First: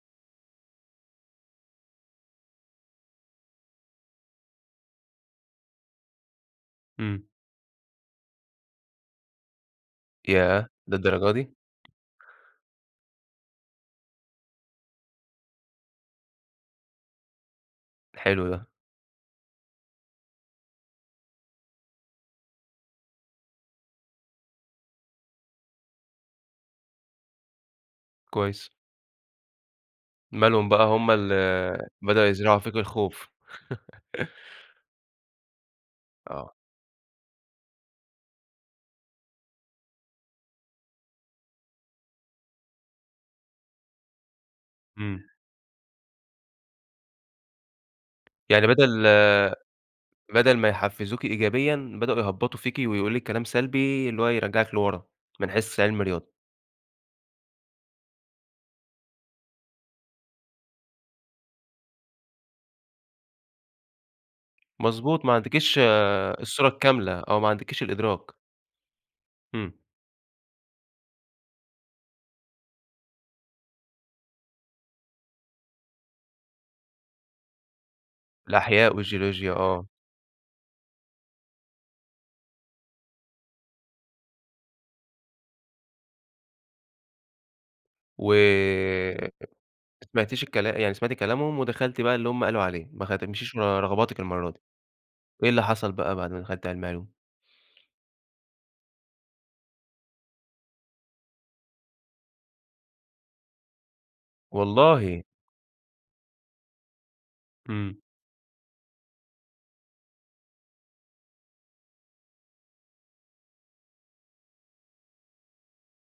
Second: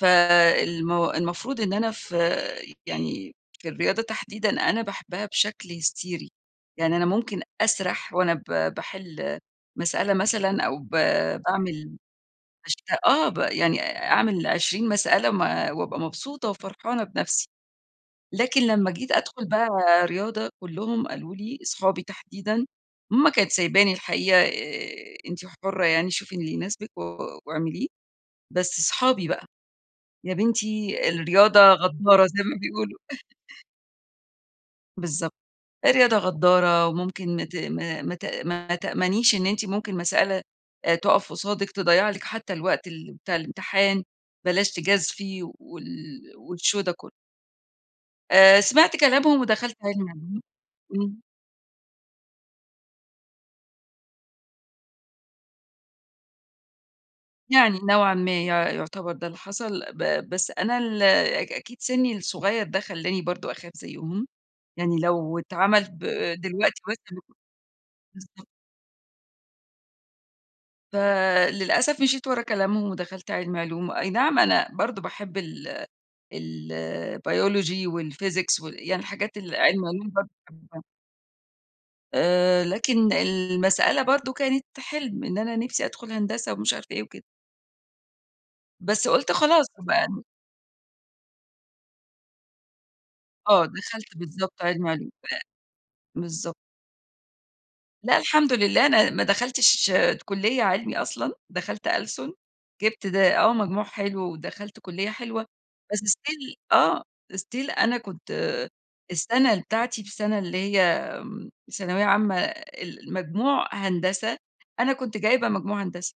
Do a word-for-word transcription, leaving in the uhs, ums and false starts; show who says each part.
Speaker 1: فالم المفروض إن أنا في يعني في الرياضة تحديدًا أنا باحبّها بشكل هستيري، يعني أنا
Speaker 2: إمم.
Speaker 1: ممكن أسرح وأنا ب باحل مسألة مثلًا
Speaker 2: يا
Speaker 1: أو ب
Speaker 2: ده للدرجة دي!
Speaker 1: باعمل بشت آه ب يعني أعمل عشرين مسألة م وأبقى مبسوطة وفرحانة بنَفسي.
Speaker 2: حلو
Speaker 1: لكن
Speaker 2: ده.
Speaker 1: لمّا جيت أدخل بقى رياضة، كلّهم قالوا لي- أصحابي تحديدًا- ماما كانت سايباني الحقيقة، آآ، "أنتِ حرّة يعني شوفي اللي يناسبِك و واعمليه."
Speaker 2: كويس.
Speaker 1: بس صحابي بقى: "يا
Speaker 2: مالهم بقى
Speaker 1: بنتي
Speaker 2: هُم ال
Speaker 1: الرياضة
Speaker 2: بدأوا
Speaker 1: غدارة، زي
Speaker 2: يزرعوا
Speaker 1: ما
Speaker 2: فيكِ
Speaker 1: بيقولوا".
Speaker 2: الخوف.
Speaker 1: بالضبط، الرياضة
Speaker 2: آه.
Speaker 1: غدارّة وممكن ت ما ما ت ما تأمنيش إن أنتِ ممكن مسألة آآ، تُقَف قصادِك، تضيّع لِك حتّى الوقت ال بتاع الامتحان، بلاش
Speaker 2: إمم.
Speaker 1: تجازفي وال والshow ده كلّه. آآ،
Speaker 2: يعني
Speaker 1: سمعت
Speaker 2: بدل
Speaker 1: كلامهم ودخلت عِلمي علوم
Speaker 2: بدل ما يحفزوكِ
Speaker 1: إمم.
Speaker 2: إيجابيًا، بدأوا يهبّطوا فيكِ ويقولوا لِك كلام سلبي اللي هو يرجّعِك لورّا من حيث عِلمي رياضة.
Speaker 1: يعني نوعًا ما يُع يُعتبر ده اللي حصل ب بس أنا ال أ أكيد سِني الصغيّر ده خلّاني برضه أخاف زيهم، يعني
Speaker 2: مضبوط، ما
Speaker 1: لو
Speaker 2: عندكيش
Speaker 1: اتعمل ب
Speaker 2: الصورة
Speaker 1: دلوقتي
Speaker 2: الكاملة، أو ما عندكيش
Speaker 1: [unintelligible]
Speaker 2: الإدراك.
Speaker 1: بالضبط.
Speaker 2: إمم.
Speaker 1: فللأسف مشيت ورّا كلامهم ودخلت علمي علوم، أي نعم أنا برضه باحب ال الbiology والphysics و
Speaker 2: الأحياء
Speaker 1: يعني الحاجات
Speaker 2: والجيولوجيا،
Speaker 1: اللي
Speaker 2: آه.
Speaker 1: علمي علوم برضه باحبها. آآ، لكن المسألة برضه كانت حلْم إن أنا نِفْسي أدخل هندسة ومش عارفة إيه وكده. بس
Speaker 2: وما
Speaker 1: قُلت خلاص هابقى
Speaker 2: سمعتيش الكلا يعني سمعتي كلامهم ودخلتي بقى اللي هُم قالوا عليه، ما خ ما تمشيش
Speaker 1: آه،
Speaker 2: ورّا
Speaker 1: دخلت
Speaker 2: رغباتِك المرّة دي.
Speaker 1: بالضبط علمي علوم،
Speaker 2: إيه اللي حصل بقى
Speaker 1: ب
Speaker 2: بعد ما
Speaker 1: بالضبط.
Speaker 2: دخلتِ علمي علوم؟
Speaker 1: لأ الحمد لله، أنا ما دخلتش ت كلية علمي أصلًا، دخلت ألسُن، جِبت ده آه، مجموع حلو ودخلت كلية
Speaker 2: والله!
Speaker 1: حلوة، بس still آه، still
Speaker 2: إمم.
Speaker 1: أنا كنت السنة بتاعتي في السنة اللي هي آمم، ثانوية عامة ال المجموع هندسة، أنا كنت جايبة مجموع هندسة.